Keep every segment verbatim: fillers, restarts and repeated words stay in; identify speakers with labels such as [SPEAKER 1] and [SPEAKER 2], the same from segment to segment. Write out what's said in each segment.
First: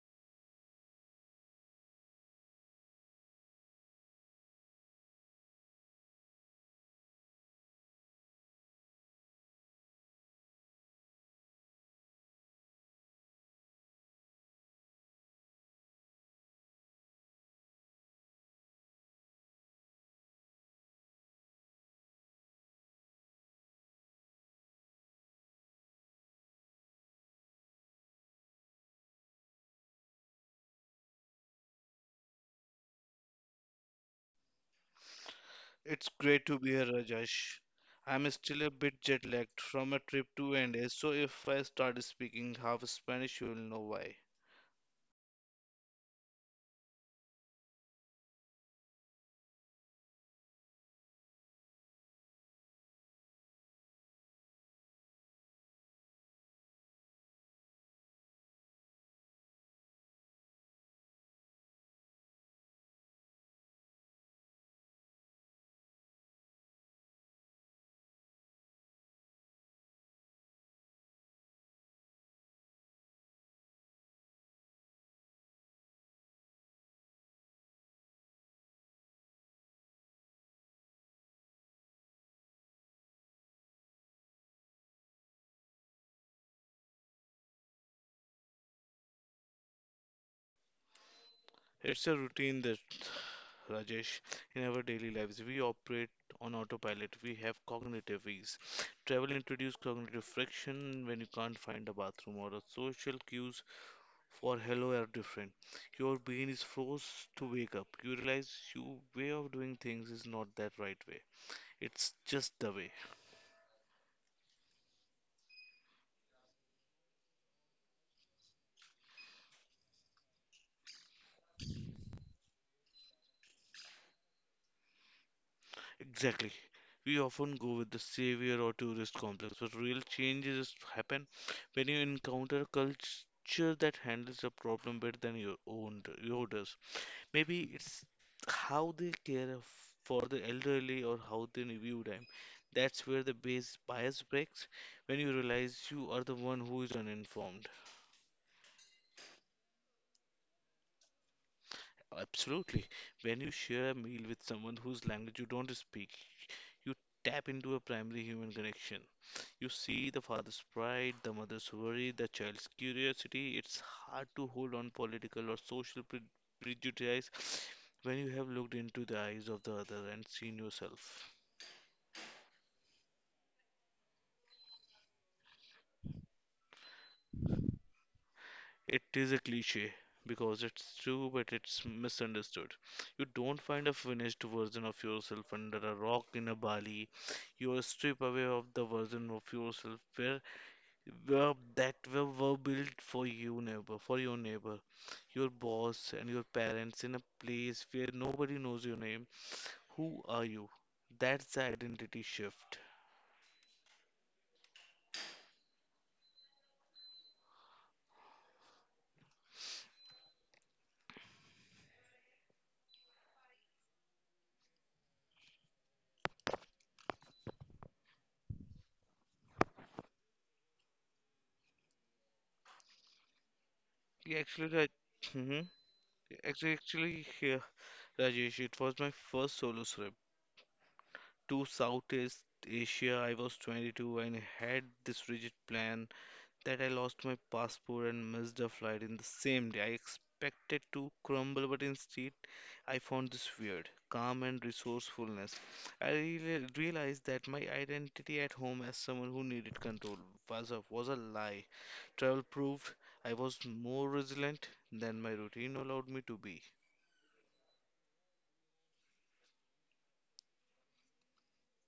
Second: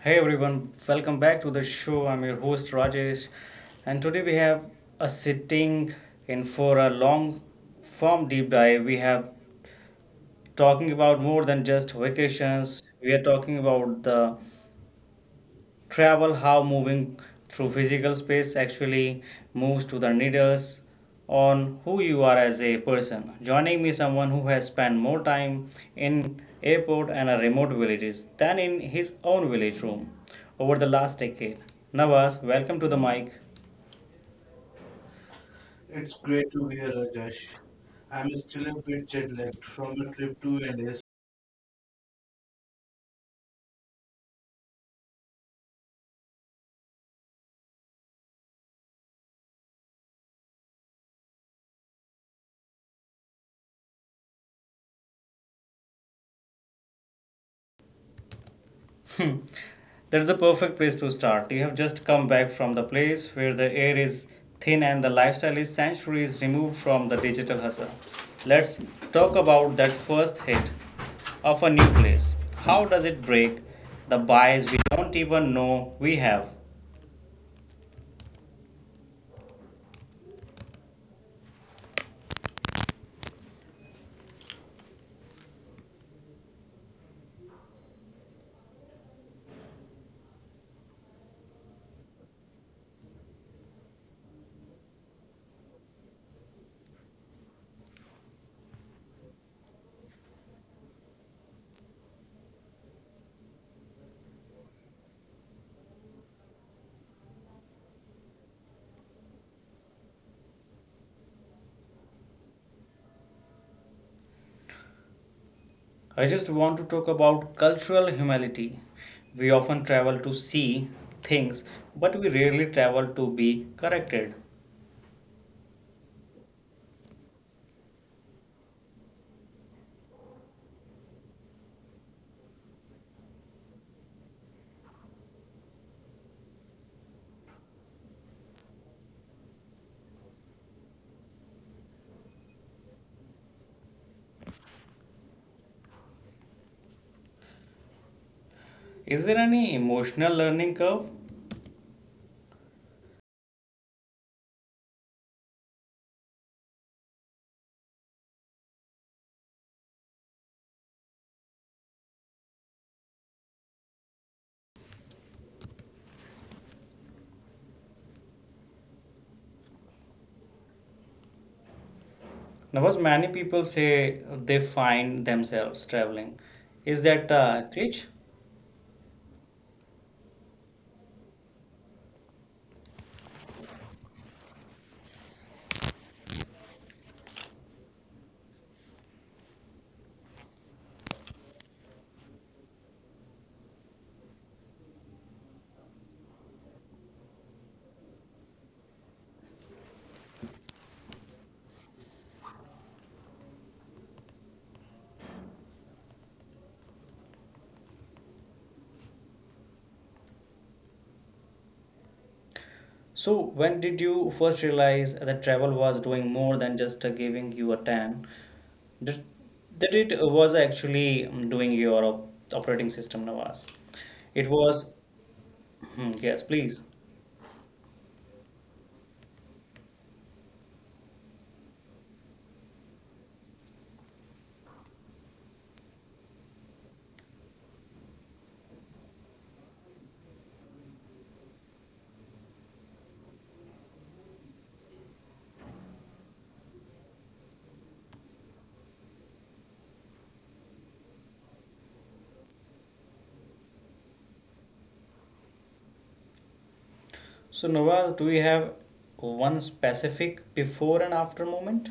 [SPEAKER 1] Hey everyone, welcome back to the show. I'm your host Rajesh, and today we have a sitting in for a long form deep dive. We have talking about more than just vacations. We are talking about the travel how moving through physical space actually moves to the needles on who you are as a person joining me someone who has spent more time in airport and a remote villages than in his own village room over the last decade Nawaz, welcome to the mic.
[SPEAKER 2] It's
[SPEAKER 1] It's
[SPEAKER 2] great
[SPEAKER 1] great
[SPEAKER 2] to
[SPEAKER 1] to
[SPEAKER 2] be
[SPEAKER 1] be
[SPEAKER 2] here,
[SPEAKER 1] here, Rajesh.
[SPEAKER 2] Rajesh. I'm
[SPEAKER 1] I'm
[SPEAKER 2] still
[SPEAKER 1] still
[SPEAKER 2] a
[SPEAKER 1] a
[SPEAKER 2] bit
[SPEAKER 1] bit
[SPEAKER 2] jet
[SPEAKER 1] jet lagged
[SPEAKER 2] lagged from
[SPEAKER 1] from
[SPEAKER 2] a
[SPEAKER 1] a
[SPEAKER 2] trip
[SPEAKER 1] trip
[SPEAKER 2] to
[SPEAKER 1] to
[SPEAKER 2] India,
[SPEAKER 1] L A.
[SPEAKER 2] so if I start speaking half Spanish, you'll know why.
[SPEAKER 1] That's the perfect place to start. You have just come back from the place where the air is thin and the lifestyle is centuries removed from the digital hustle. Let's talk about that first hit of a new place. How does it break the bias we don't even know we have?
[SPEAKER 2] It's a routine that, Rajesh, in our daily lives, we operate on autopilot. We have cognitive ease. Travel introduces cognitive friction when you can't find a bathroom or a social cues for hello are different. Your brain is forced to wake up. You realize your way of doing things is not that right way. It's just the way.
[SPEAKER 1] I just want to talk about cultural humility. We often travel to see things, but we rarely travel to be corrected.
[SPEAKER 2] Exactly. We often go with the savior or tourist complex, but real changes happen when you encounter a culture that handles the problem better than your own d- your does. Maybe it's how they care of- for the elderly or how they view them. That's where the base bias breaks when you realize you are the one who is uninformed.
[SPEAKER 1] Is there any emotional learning curve?
[SPEAKER 2] Absolutely. When you share a meal with someone whose language you don't speak, you tap into a primary human connection. You see the father's pride, the mother's worry, the child's curiosity. It's hard to hold on political or social pre- prejudice when you have looked into the eyes of the other and seen yourself.
[SPEAKER 1] Navas, many people say they find themselves traveling. Is that a glitch?
[SPEAKER 2] It is a cliche because it's true, but it's misunderstood. You don't find a finished version of yourself under a rock in a Bali. You are stripped away of the version of yourself where, where that were, were built for you neighbor, for your neighbor, your boss, and your parents in a place where nobody knows your name. Who are you? That's the identity shift.
[SPEAKER 1] So, when did you first realize that travel was doing more than just uh, giving you a tan? That that it uh, was actually um, doing your op- operating system, Navas.
[SPEAKER 2] Yeah,
[SPEAKER 1] It
[SPEAKER 2] actually,
[SPEAKER 1] was,
[SPEAKER 2] Raj, hmm
[SPEAKER 1] Hmm, yes,
[SPEAKER 2] actually,
[SPEAKER 1] please.
[SPEAKER 2] actually, yeah, Rajesh, it was my first solo trip to Southeast Asia. I was twenty-two and had this rigid plan that I lost my passport and missed a flight in the same day. I expected to crumble, but instead, I found this weird calm and resourcefulness. I really realized that my identity at home as someone who needed control was a, was a lie. Travel proved I was more resilient than my routine allowed me to be.
[SPEAKER 1] So, Navas, do you have one specific before and after moment?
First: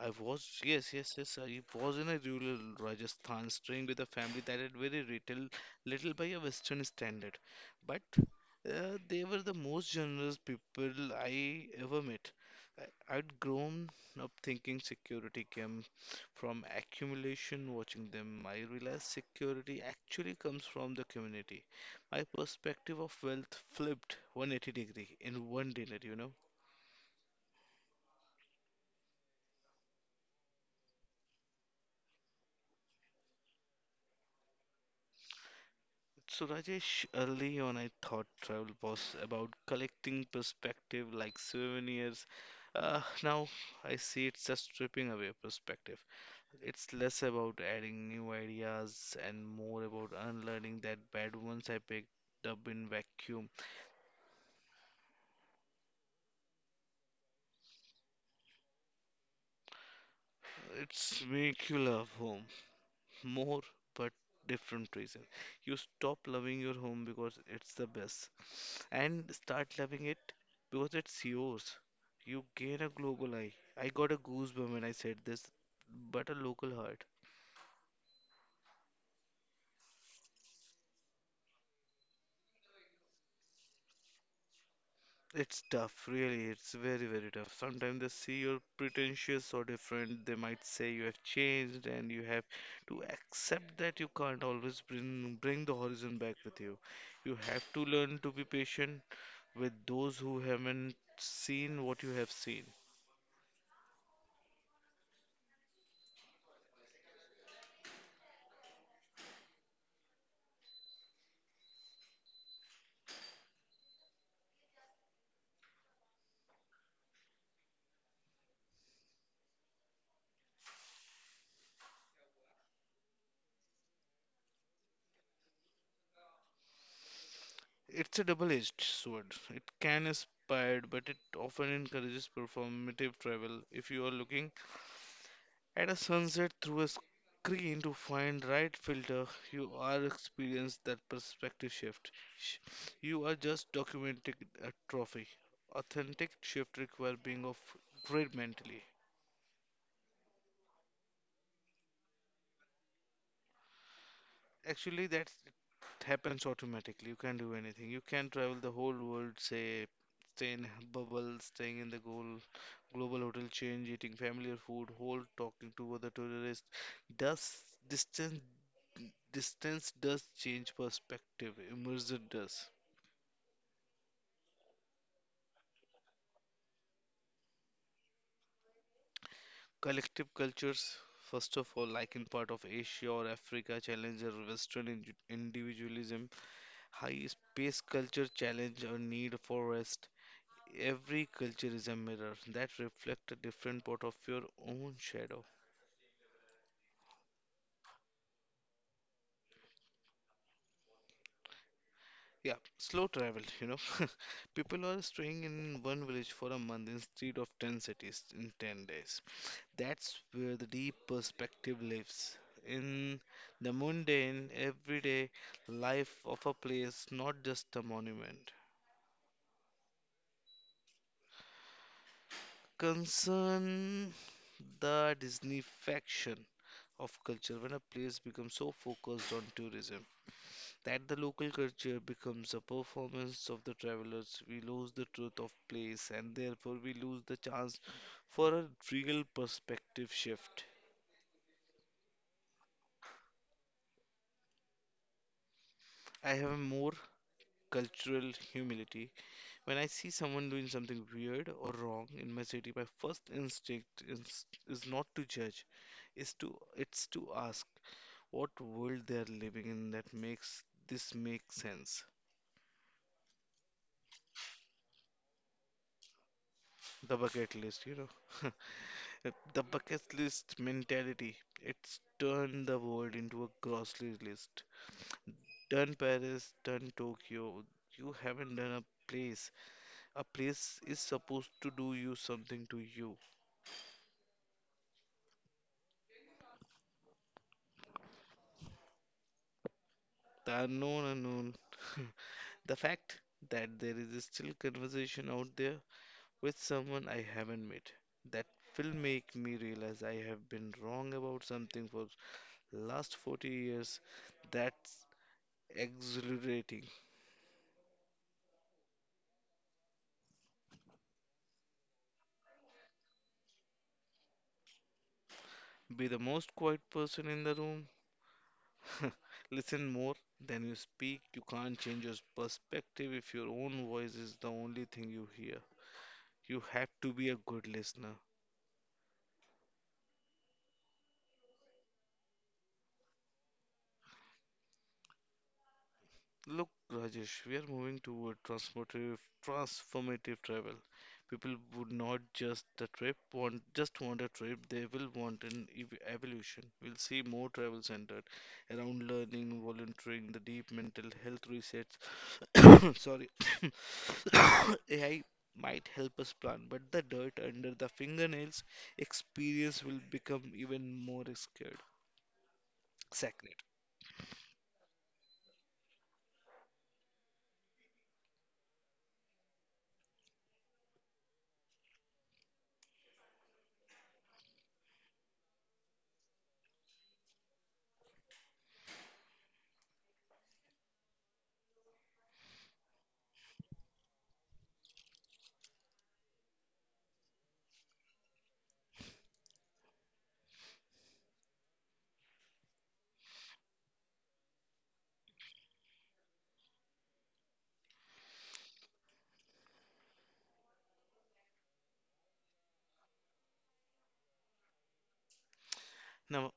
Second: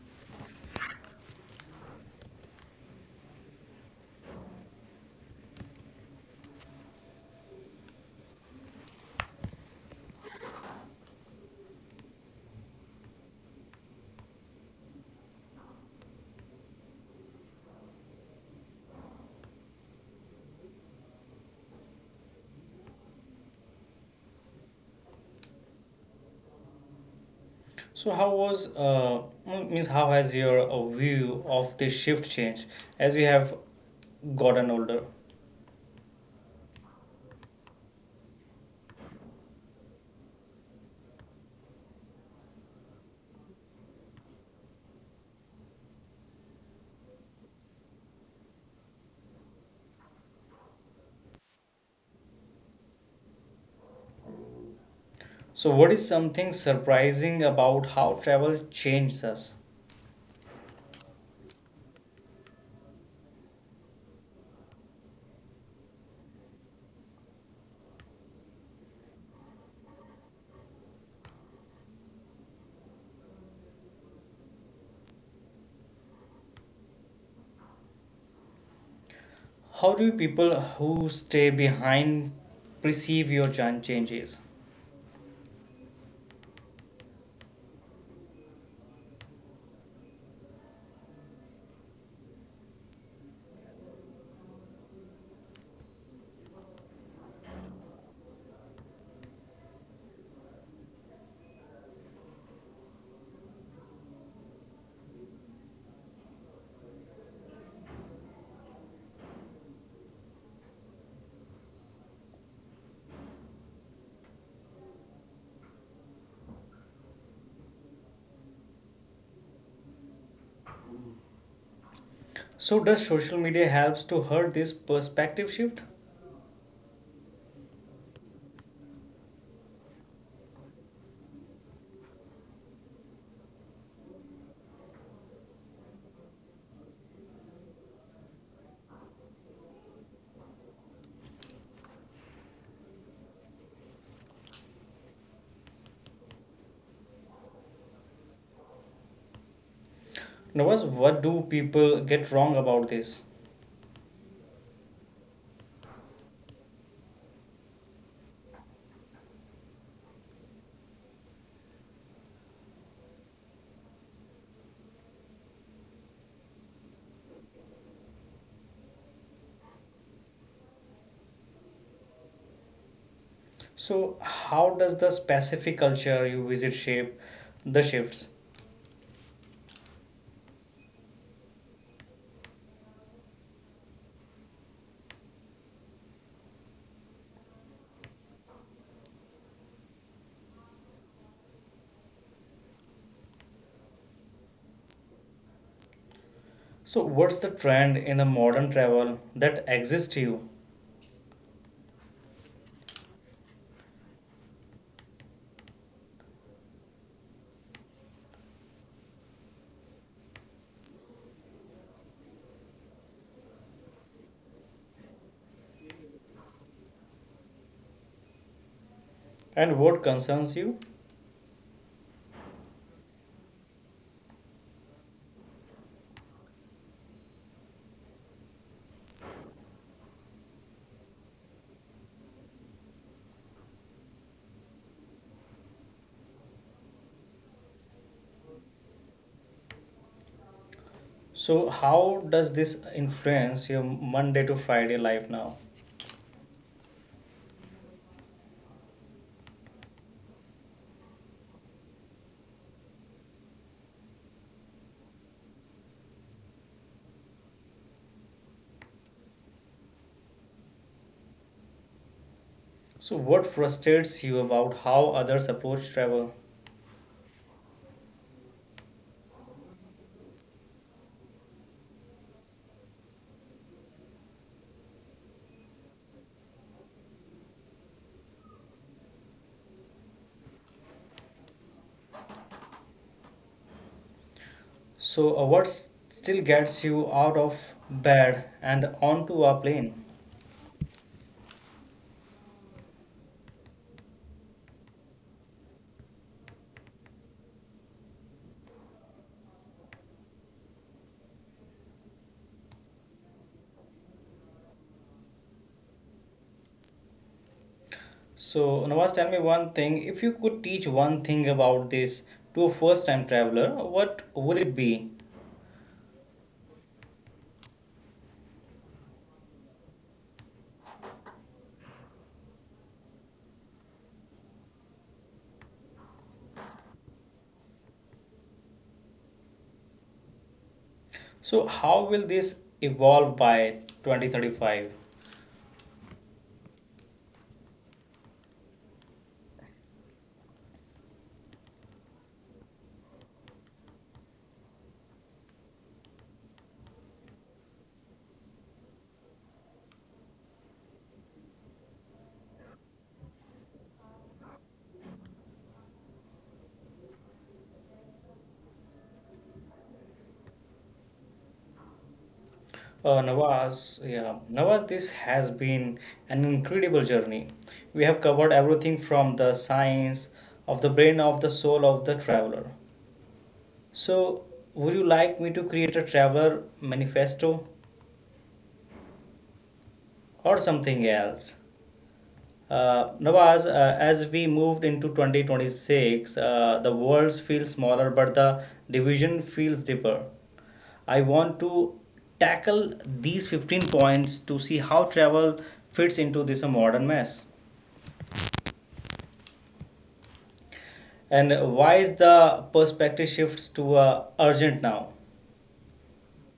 [SPEAKER 2] I was, yes, yes, yes. I was in a rural Rajasthan, staying with a family that had very little, little by a Western standard. But uh, they were the most generous people I ever met. I, I'd grown up thinking security came from accumulation. Watching them, I realized security actually comes from the community. My perspective of wealth flipped one hundred eighty degree in one dinner, you know.
[SPEAKER 1] So how was uh, m- means how has your uh, view of the shift changed as you have gotten older?
[SPEAKER 2] So, Rajesh, early on I thought travel was about collecting perspective like souvenirs. Uh, now I see it's just stripping away perspective. It's less about adding new ideas and more about unlearning that bad ones I picked up in vacuum.
[SPEAKER 1] So what is something surprising about how travel changes us?
[SPEAKER 2] It's make you love home more but different reason. You stop loving your home because it's the best and start loving it because it's yours. You gain a global eye. I got a goosebump when I said this, but a local heart.
[SPEAKER 1] How do people who stay behind perceive your jan- changes?
[SPEAKER 2] It's tough, really. It's very, very tough. Sometimes they see you're pretentious or different. They might say you have changed, and you have to accept that you can't always bring bring the horizon back with you. You have to learn to be patient with those who haven't seen what you have seen.
[SPEAKER 1] So does social media helps to hurt this perspective shift?
[SPEAKER 2] It's a double-edged sword. It can inspire, but it often encourages performative travel. If you are looking at a sunset through a screen to find right filter, you are experience that perspective shift. Sh- You are just documenting a trophy. Authentic shift require being of great mentally.
[SPEAKER 1] Nawaz, what do people get wrong about this?
[SPEAKER 2] Actually, that's it happens automatically. You can't do anything. You can travel the whole world, say, stay in a bubble, staying in the goal, global hotel change, eating familiar food, whole talking to other tourists. Does distance distance does change perspective? Immersion does.
[SPEAKER 1] So how does the specific culture you visit shape the shifts?
[SPEAKER 2] Collective cultures, first of all, like in part of Asia or Africa, challenge our Western indi- individualism. High space culture challenge our need for rest. Every culture is a mirror that reflects a different part of your own shadow.
[SPEAKER 1] So, what's the trend in a modern travel that exists you
[SPEAKER 2] Yeah, slow travel, you know. People are staying in one village for a month instead of ten cities in ten days. That's where the deep perspective lives. In the mundane, everyday life of a place, not just a monument.
[SPEAKER 1] and what concerns you?
[SPEAKER 2] Concern the Disney faction of culture when a place becomes so focused on tourism that the local culture becomes a performance of the travelers, we lose the truth of place and therefore we lose the chance for a real perspective shift.
[SPEAKER 1] So, how does this influence your Monday to Friday life now?
[SPEAKER 2] I have more cultural humility. When I see someone doing something weird or wrong in my city, my first instinct is, is not to judge, is to it's to ask what world they are living in that makes this make sense.
[SPEAKER 1] So, what frustrates you about how others approach travel?
[SPEAKER 2] The bucket list, you know. Uh, The bucket list mentality. It's turned the world into a grocery list. Done Paris, done Tokyo. You haven't done a place. A place is supposed to do you something to you.
[SPEAKER 1] So, uh, what s- still gets you out of bed and onto a plane?
[SPEAKER 2] The unknown unknown. The fact that there is still conversation out there with someone I haven't met. That will make me realize I have been wrong about something for last forty years. That's exhilarating.
[SPEAKER 1] So, Nawaz, tell me one thing. If you could teach one thing about this to a first time traveler, what would it be?
[SPEAKER 2] Be the most quiet person in the room. Listen more than you speak. You can't change your perspective if your own voice is the only thing you hear. You have to be a good listener.
[SPEAKER 1] So, how will this evolve by twenty thirty-five?
[SPEAKER 2] Look, Rajesh, we are moving toward transformative, transformative travel. People would not just the trip want just want a trip; they will want an ev- evolution. We'll see more travel centered around learning, volunteering, the deep mental health resets. Sorry, A I might help us plan, but the dirt under the fingernails experience will become even more scared.
[SPEAKER 1] Uh,
[SPEAKER 2] Sacred.
[SPEAKER 1] Nawaz, yeah, Nawaz, this has been an incredible journey. We have covered everything from the science of the brain of the soul of the traveler. So, would you like me to create a traveler manifesto? Or something else. Uh, Nawaz, uh, as we moved into twenty twenty-six, uh, the world feels smaller, but the division feels deeper. I want to tackle these fifteen points to see how travel fits into this uh, modern mess. And why is the perspective shifts to uh, urgent now?
[SPEAKER 2] Now,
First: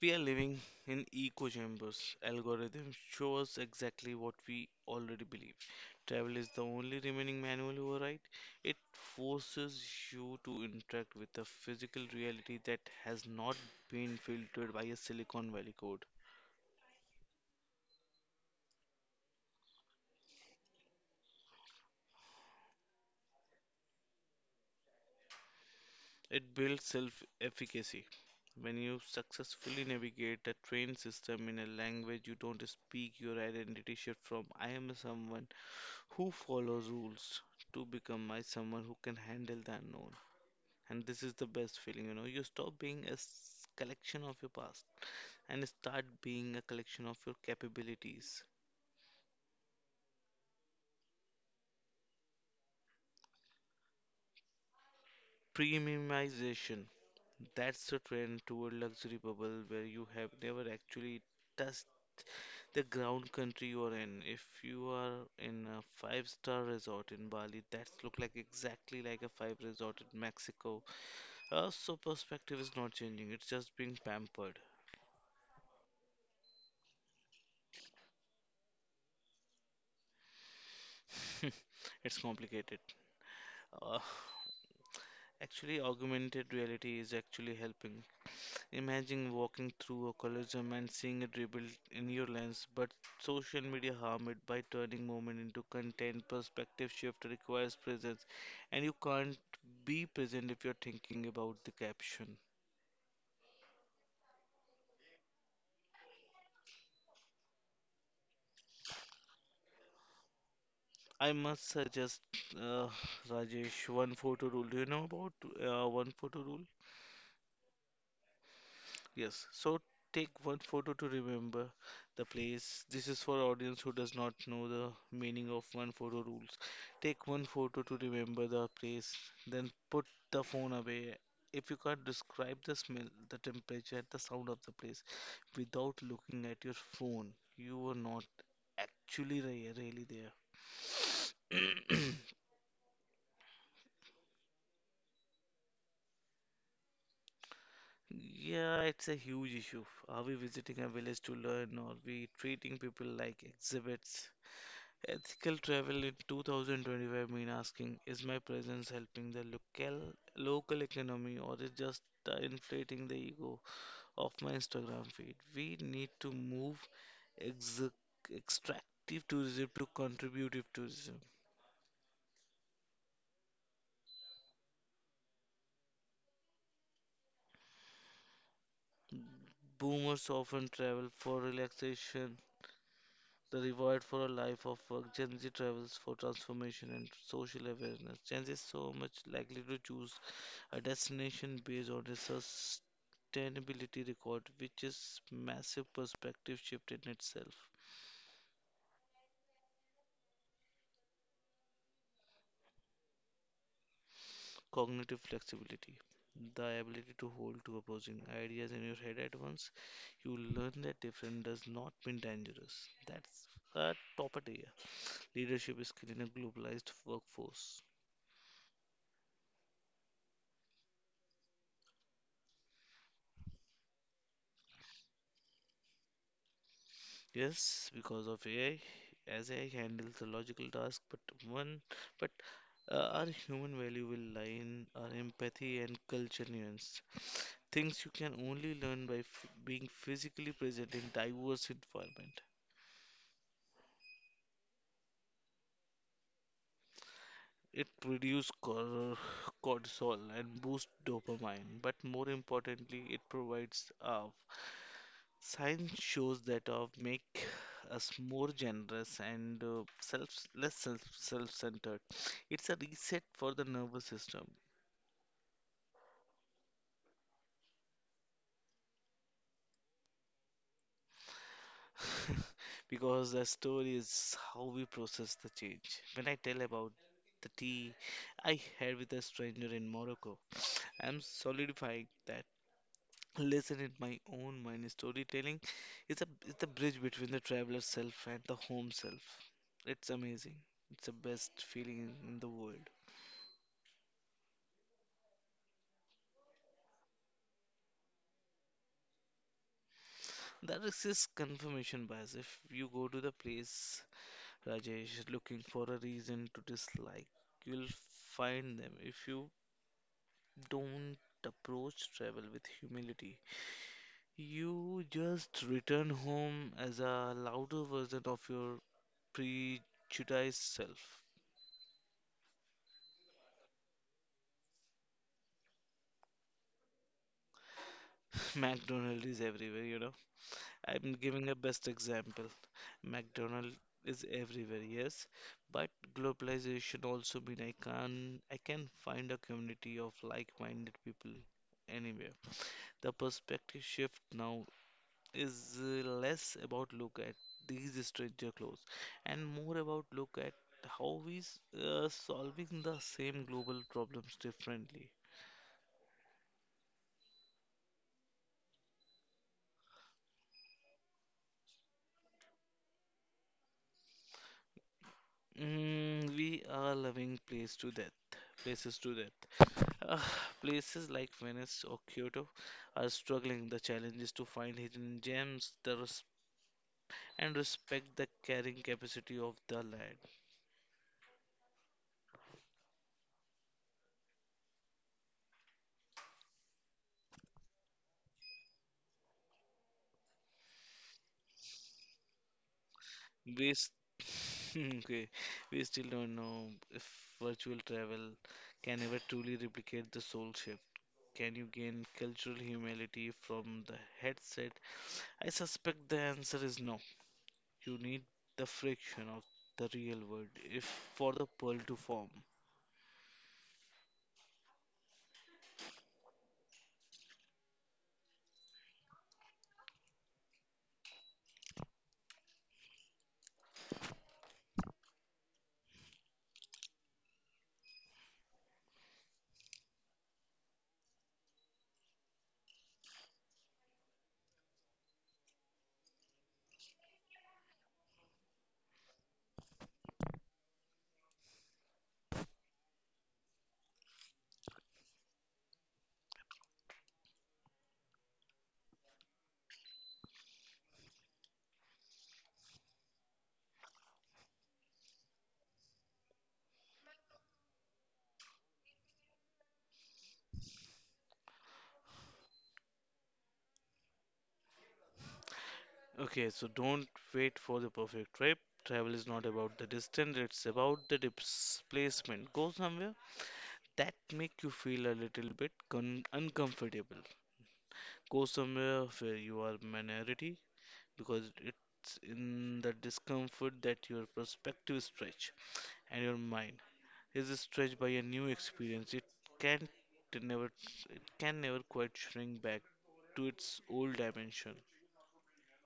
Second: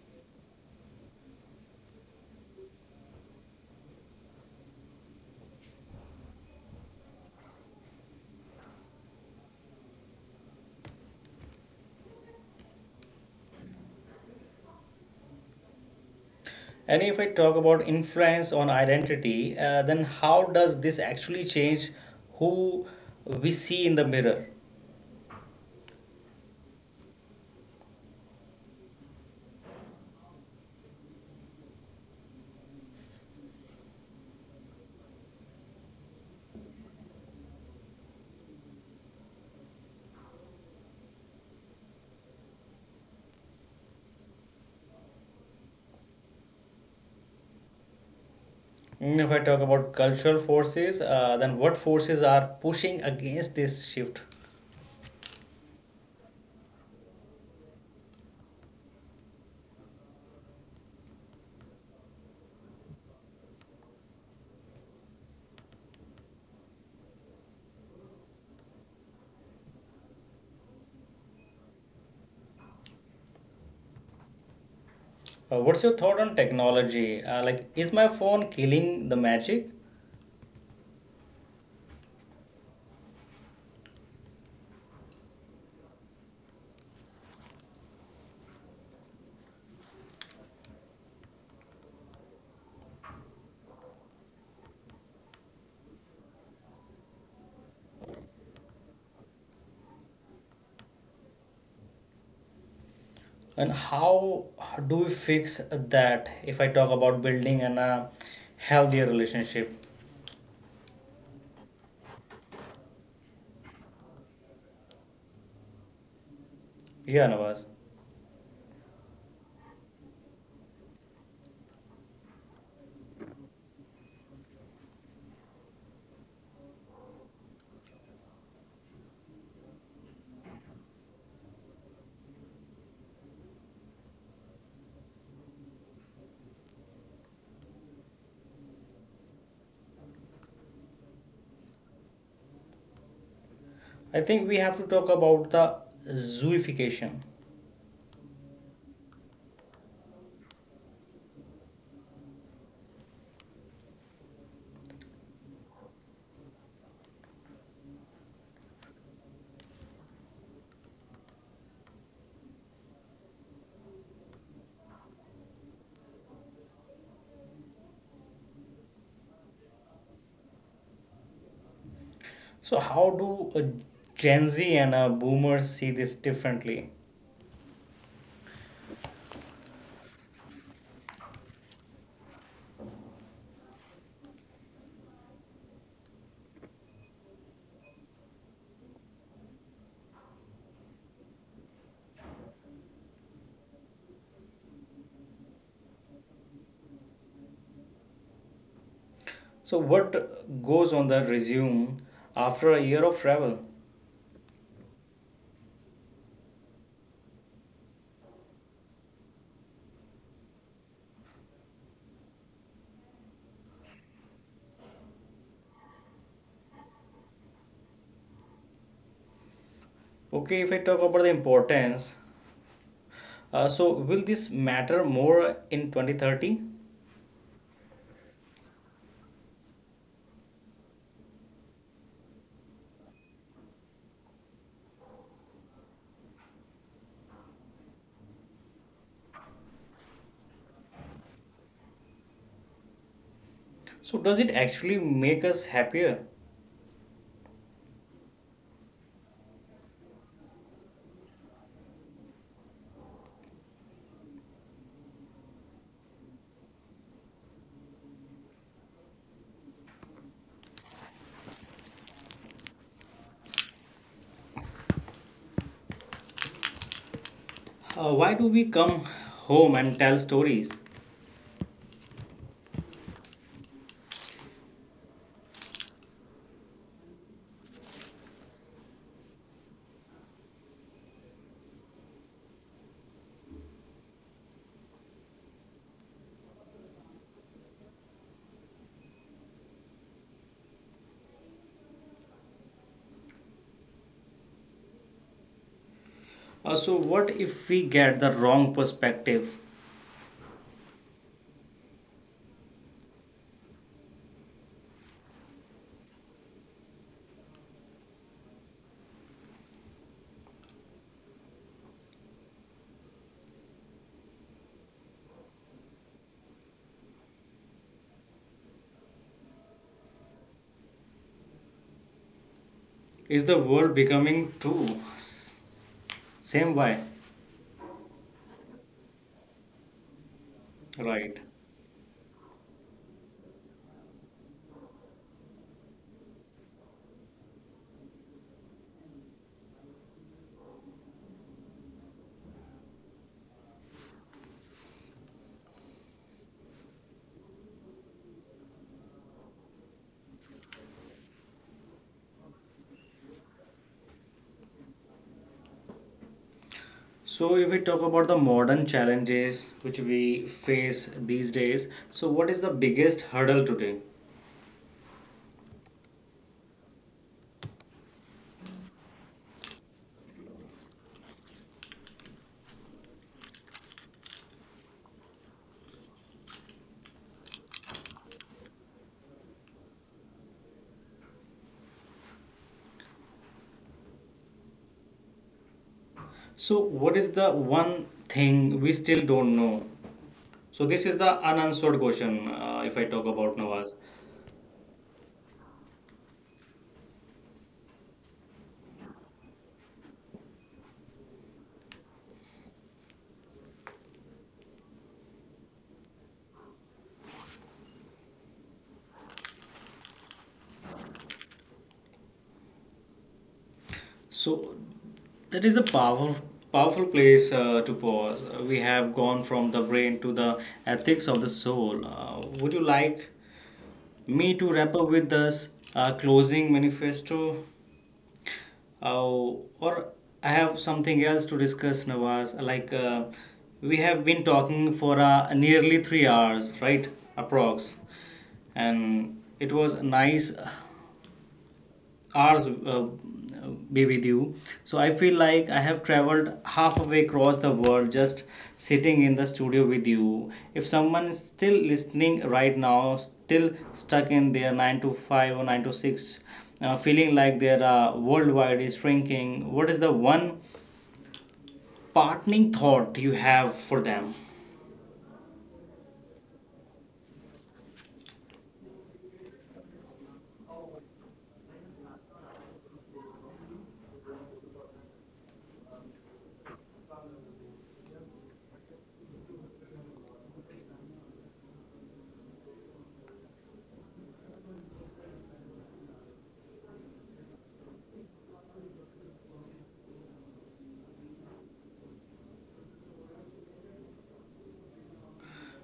[SPEAKER 2] we are living in echo chambers. Algorithms show us exactly what we already believe. Travel is the only remaining manual override. It forces you to interact with a physical reality that has not been filtered by a Silicon Valley code.
[SPEAKER 1] And if I talk about influence on identity, uh, then how does this actually change who we see in the mirror?
[SPEAKER 2] It builds self efficacy. When you successfully navigate a trained system in a language you don't speak, your identity shifts from I am someone who follows rules to become I someone who can handle the unknown. And this is the best feeling, you know. You stop being a s- collection of your past and start being a collection of your capabilities.
[SPEAKER 1] Mm, if I talk about cultural forces, uh, then what forces are pushing against this shift?
[SPEAKER 2] Premiumization. That's the trend toward luxury bubble where you have never actually touched the ground country you are in. If you are in a five-star resort in Bali, that look like exactly like a five resort in Mexico. Uh, so perspective is not changing. It's just being pampered.
[SPEAKER 1] Uh, what's your thought on technology? Uh, like, is my phone killing the magic?
[SPEAKER 2] It's complicated. Uh, actually, augmented reality is actually helping. Imagine walking through a colosseum and seeing it rebuilt in your lens, but social media harmed it by turning moment into content. Perspective shift requires presence, and you can't be present if you're thinking about the caption.
[SPEAKER 1] And how do we fix that if I talk about building an uh, healthier relationship?
[SPEAKER 2] I must suggest, uh, Rajesh, one photo rule. Do you know about uh, one photo rule?
[SPEAKER 1] Yeah, Nawaz.
[SPEAKER 2] Yes, so take one photo to remember the place. This is for audience who does not know the meaning of one photo rules. Take one photo to remember the place, then put the phone away. If you can't describe the smell, the temperature, and the sound of the place without looking at your phone, you were not actually re- really there.
[SPEAKER 1] I think we have to talk about the zooification.
[SPEAKER 2] Yeah, it's a huge issue. Are we visiting a village to learn, or we treating people like exhibits? Ethical travel in two thousand twenty-five mean asking, is my presence helping the local local economy or is just uh, inflating the ego of my Instagram feed? We need to move ex- extractive tourism to contributive tourism.
[SPEAKER 1] So, how do uh, Gen Z and uh, boomers see this differently?
[SPEAKER 2] Boomers often travel for relaxation. The reward for a life of work, Gen Z travels for transformation and social awareness. Gen Z is so much likely to choose a destination based on a sustainability record, which is massive perspective shift in itself.
[SPEAKER 1] So, what goes on the resume after a year of travel?
[SPEAKER 2] Cognitive flexibility. The ability to hold two opposing ideas in your head at once. You learn that different does not mean dangerous. That's a top idea. Leadership skill in a globalized workforce.
[SPEAKER 1] Okay, if I talk about the importance, uh, so will this matter more in twenty thirty?
[SPEAKER 2] Yes, because of A I, as A I handles the logical task, but one, but uh, our human value will lie in our empathy and culture nuance. Things you can only learn by f being physically present in diverse environment.
[SPEAKER 1] So, does it actually make us happier?
[SPEAKER 2] It produces cor- cortisol and boosts dopamine, but more importantly, it provides of. Science shows that of make us more generous and uh, self less self self-centered. It's a reset for the nervous system.
[SPEAKER 1] Uh, why do we come home and tell stories?
[SPEAKER 2] Because the story is how we process the change. When I tell about the tea I had with a stranger in Morocco, I'm solidifying that. Listen in my own mind. Storytelling is a is the bridge between the traveler self and the home self. It's amazing. It's the best feeling in in the world.
[SPEAKER 1] Uh, so, what if we get the wrong perspective?
[SPEAKER 2] That is exists confirmation bias. If you go to the place Rajesh looking for a reason to dislike, you'll find them. If you don't approach travel with humility, you just return home as a louder version of your prejudiced self.
[SPEAKER 1] Is the world becoming too s- same way?
[SPEAKER 2] McDonald is everywhere, you know. I'm
[SPEAKER 1] Right.
[SPEAKER 2] giving a best example. McDonald is everywhere, yes, but globalization also mean I can I can find a community of like-minded people anywhere. The perspective shift now is uh, less about look at these stranger clothes and more about look at how we s- uh, solving the same global problems differently.
[SPEAKER 1] So, if we talk about the modern challenges which we face these days, so what is the biggest hurdle today?
[SPEAKER 2] Mm, we are loving place to death, places to death. Uh, places like Venice or Kyoto are struggling. The challenge is to find hidden gems the res- and respect the carrying capacity of the land.
[SPEAKER 1] So, what is the one thing we still don't know? So this is the unanswered question, uh, if I talk about
[SPEAKER 2] We s-
[SPEAKER 1] Nawaz.
[SPEAKER 2] okay, we still don't know if virtual travel can ever truly replicate the soul shift. Can you gain cultural humility from the headset? I suspect the answer is no. You need the friction of the real world if for the pearl to form.
[SPEAKER 1] So that is a power, powerful place uh, to pause. Uh, We have gone from the brain to the ethics of the soul. Uh, would you like me to wrap up with this uh, closing manifesto? Uh, or I have something else to discuss, Nawaz. Like uh, we have been talking for uh, nearly three hours, right? Approx. And it was nice hours uh, be with you. So I feel like I have traveled halfway across the world just sitting in the studio with you. If someone is still listening right now, still stuck in their nine to five or nine to six, uh, feeling like their uh, worldwide is shrinking, what is the one parting thought you have for them?
[SPEAKER 2] Okay, so don't wait for the perfect trip. Travel is not about the distance, it's about the displacement. Go somewhere that make you feel a little bit con uncomfortable. Go somewhere where you are minority because it's in the discomfort that your perspective stretch and your mind is stretched by a new experience. It can never it can never quite shrink back to its old dimension.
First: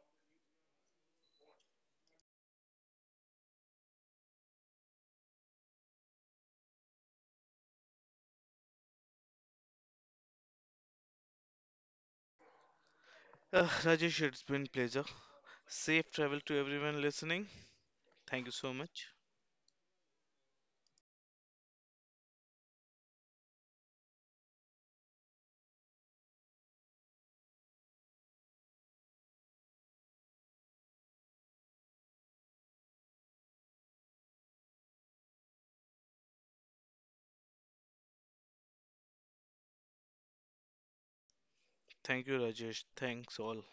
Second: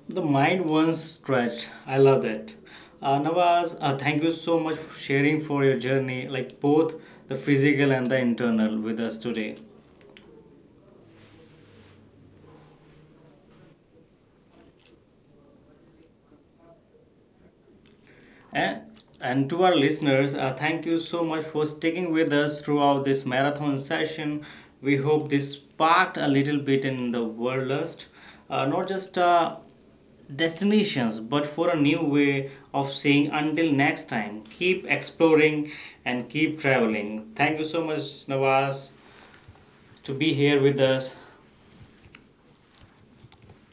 [SPEAKER 1] The mind once stretched. I love that. Uh, Nawaz, uh, thank you so much for sharing for your journey, like both the physical and the internal, with us today.
[SPEAKER 2] Uh, Rajesh, it's been pleasure. Safe travel to everyone listening. Thank you so
[SPEAKER 1] And,
[SPEAKER 2] much.
[SPEAKER 1] and to our listeners, uh, thank you so much for sticking with us throughout this marathon session. We hope this sparked a little bit in the world lust, uh, not just uh, destinations, but for a new way of saying until next time, keep exploring and keep traveling. Thank you so much, Nawaz, to be here with us.
[SPEAKER 2] Thank you, Rajesh. Thanks, all.